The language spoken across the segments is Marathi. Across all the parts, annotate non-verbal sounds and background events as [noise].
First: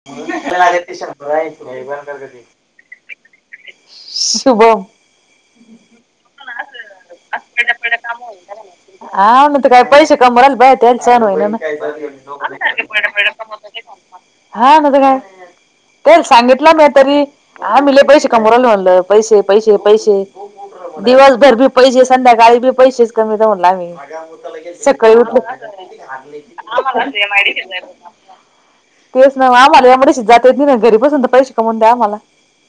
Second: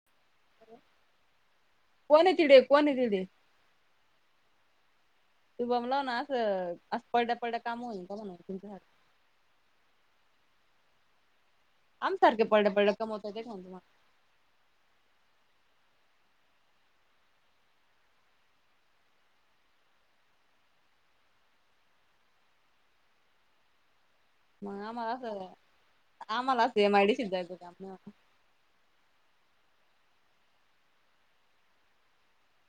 [inaudible] कोण आहे तिडे कोण आहे तिडे शुभम शुभम ला ना असं असं पडल्या पडल्या काम होईन का [unintelligible] हा म ते काय पैसे कमवायला आम सारखे पडड्या पडड्या कमवताय ते म्हणून [inaudible] तुम्हाला हा ना त काय? कोण सांगितला का तरी आमहीले पैसे कमवू राहिलो म्हणलं पैसे पैसे पैसे. दिवसभर बी पैसे संध्याकाळी बी पैसेच कमी मग [unintelligible] आम्हाला सकाळी असं उठल की. आम्हाला असं एम आय डी सीत जायचं काम [unintelligible] तेच ना आम्हाला एम आय डी सी त जात होती ना घरी बसून तर पैसे कमवून द्या आम्हाला.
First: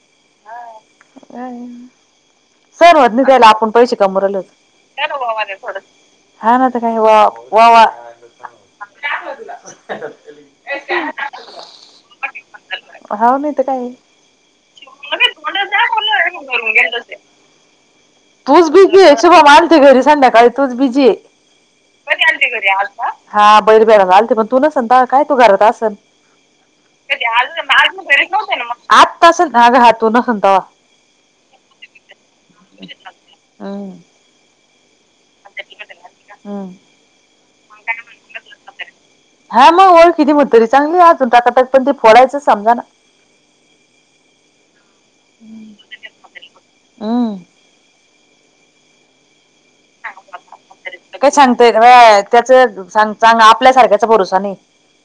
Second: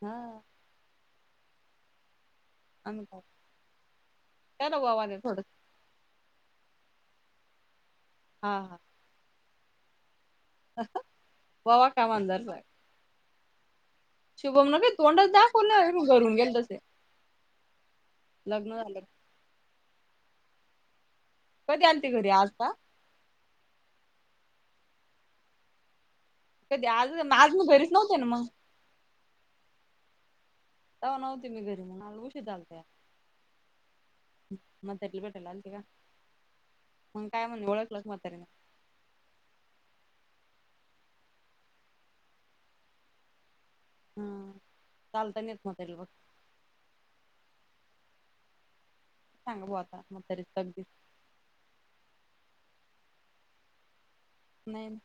हां. हा हाय. सहन आम्ही होत काय नाही त्याला आपण पैसे कमवू राहिलोत त्याला वावा द्या थोडस [inaudible] हा नाय त काय वा वोवा हा हा काय हवय तुला [inaudible] [inaudible] हाव नाही तर काय. शुभम ला काय तोंडच दाखव मग घरून गेल तसे. तूच लग्न झालं बिझी आहे शुभम आलते घरी संध्याकाळी तूच बिझी आहे. कधी आलते घरी आज. आ. हा बैर पैरालय आलते पण तू नसल तर काय तू घरात असल. कधी आज आज मी घरीच नव्हते ना मग. आत्ता तासल हां ग हां तू नसलं तवा. तवा नव्हती मी घरी मला उशीर झालता. हम्म म्हातारी भेटायला आलती का हम्म मग काय म्हणे ओळखलंस म्हातारीला. हा मग ओळखी दि म्हातारी तरी चांगली अजून टकाटक पण ते फोडायचं समजा ना. हम्म चालता नाही येत म्हातारीला बघ. हम्म सांग बुवा आता म्हातारीची अगदी. काय सांगत बया त्याचांग चांग आपल्या सारख्याचा भरोसा नाही. नाही.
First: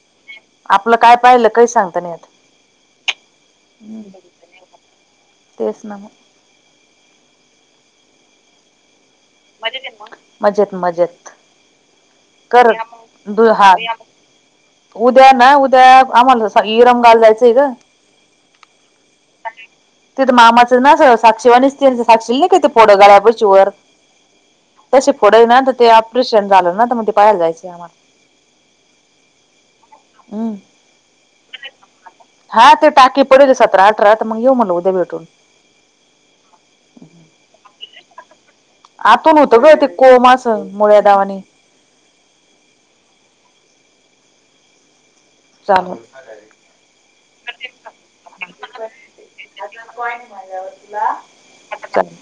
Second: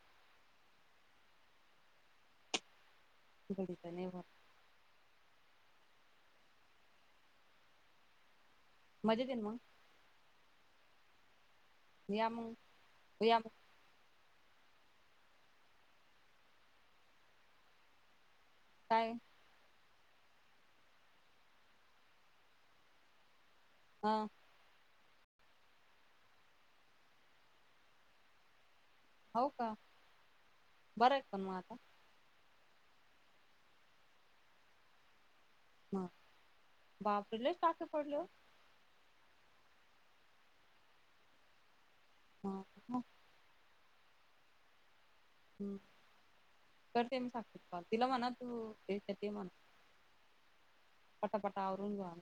आपलं काय पाहिलं काही सांगता नाही येत. घडीचा नाही बर तेच ना मग. मजेत हाय ना मग मजेत मजेत या मग करोना या मग मूळ [inaudible] उद्या ना उद्या आम्हाला [inaudible] इरगाला जायचंय हाय ग काय तिथ मामाचं ना अस साक्षीवानीच साक्षीला नाही का इथ फोड्या गळ्या पशी वर हा तसे फोड्या हाय ना ते ऑपरेशन झालं ना म ते पाहायला जायचं आम्हाला. हाव का हम्म बरं हायत पण मग आता. हा ते टाके पडते सतरा अठरा तर मग येऊ म्हणल उद्या भेटून. हा बापरे लयच टाके पडले हो आतून होत ग ते कोम अस मुळ्यादावांनी हा मग ह चालल करते मी साक्षीला कॉल तिला म्हणा तू एक तर ते म्हणा कॉइन झाल्यावर तुला [inaudible] पटापटा आवरून घ्या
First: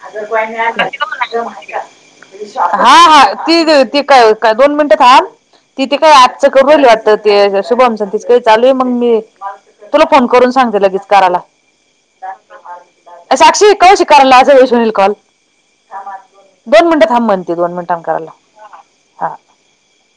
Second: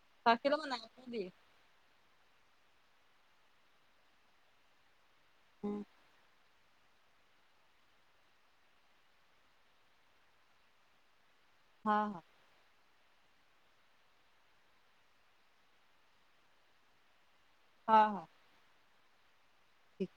हा जर कॉइन साक्षीला म्हणा मिळाला [inaudible] ऐका हा हा ती त क दोन मिनिट थांब ती तिकड आत सकाळी बोलली वाटत ती शुभमच आणि तीच काय चालू आहे मग मी तुला फोन करून सांगते लगेच करायला. हा हा ये साक्षी काऊ अशी कारलीस [inaudible] लाजालीस करेल कॉल दोन थांब म्हणते दोन मिनिटन करायला लाव ठीक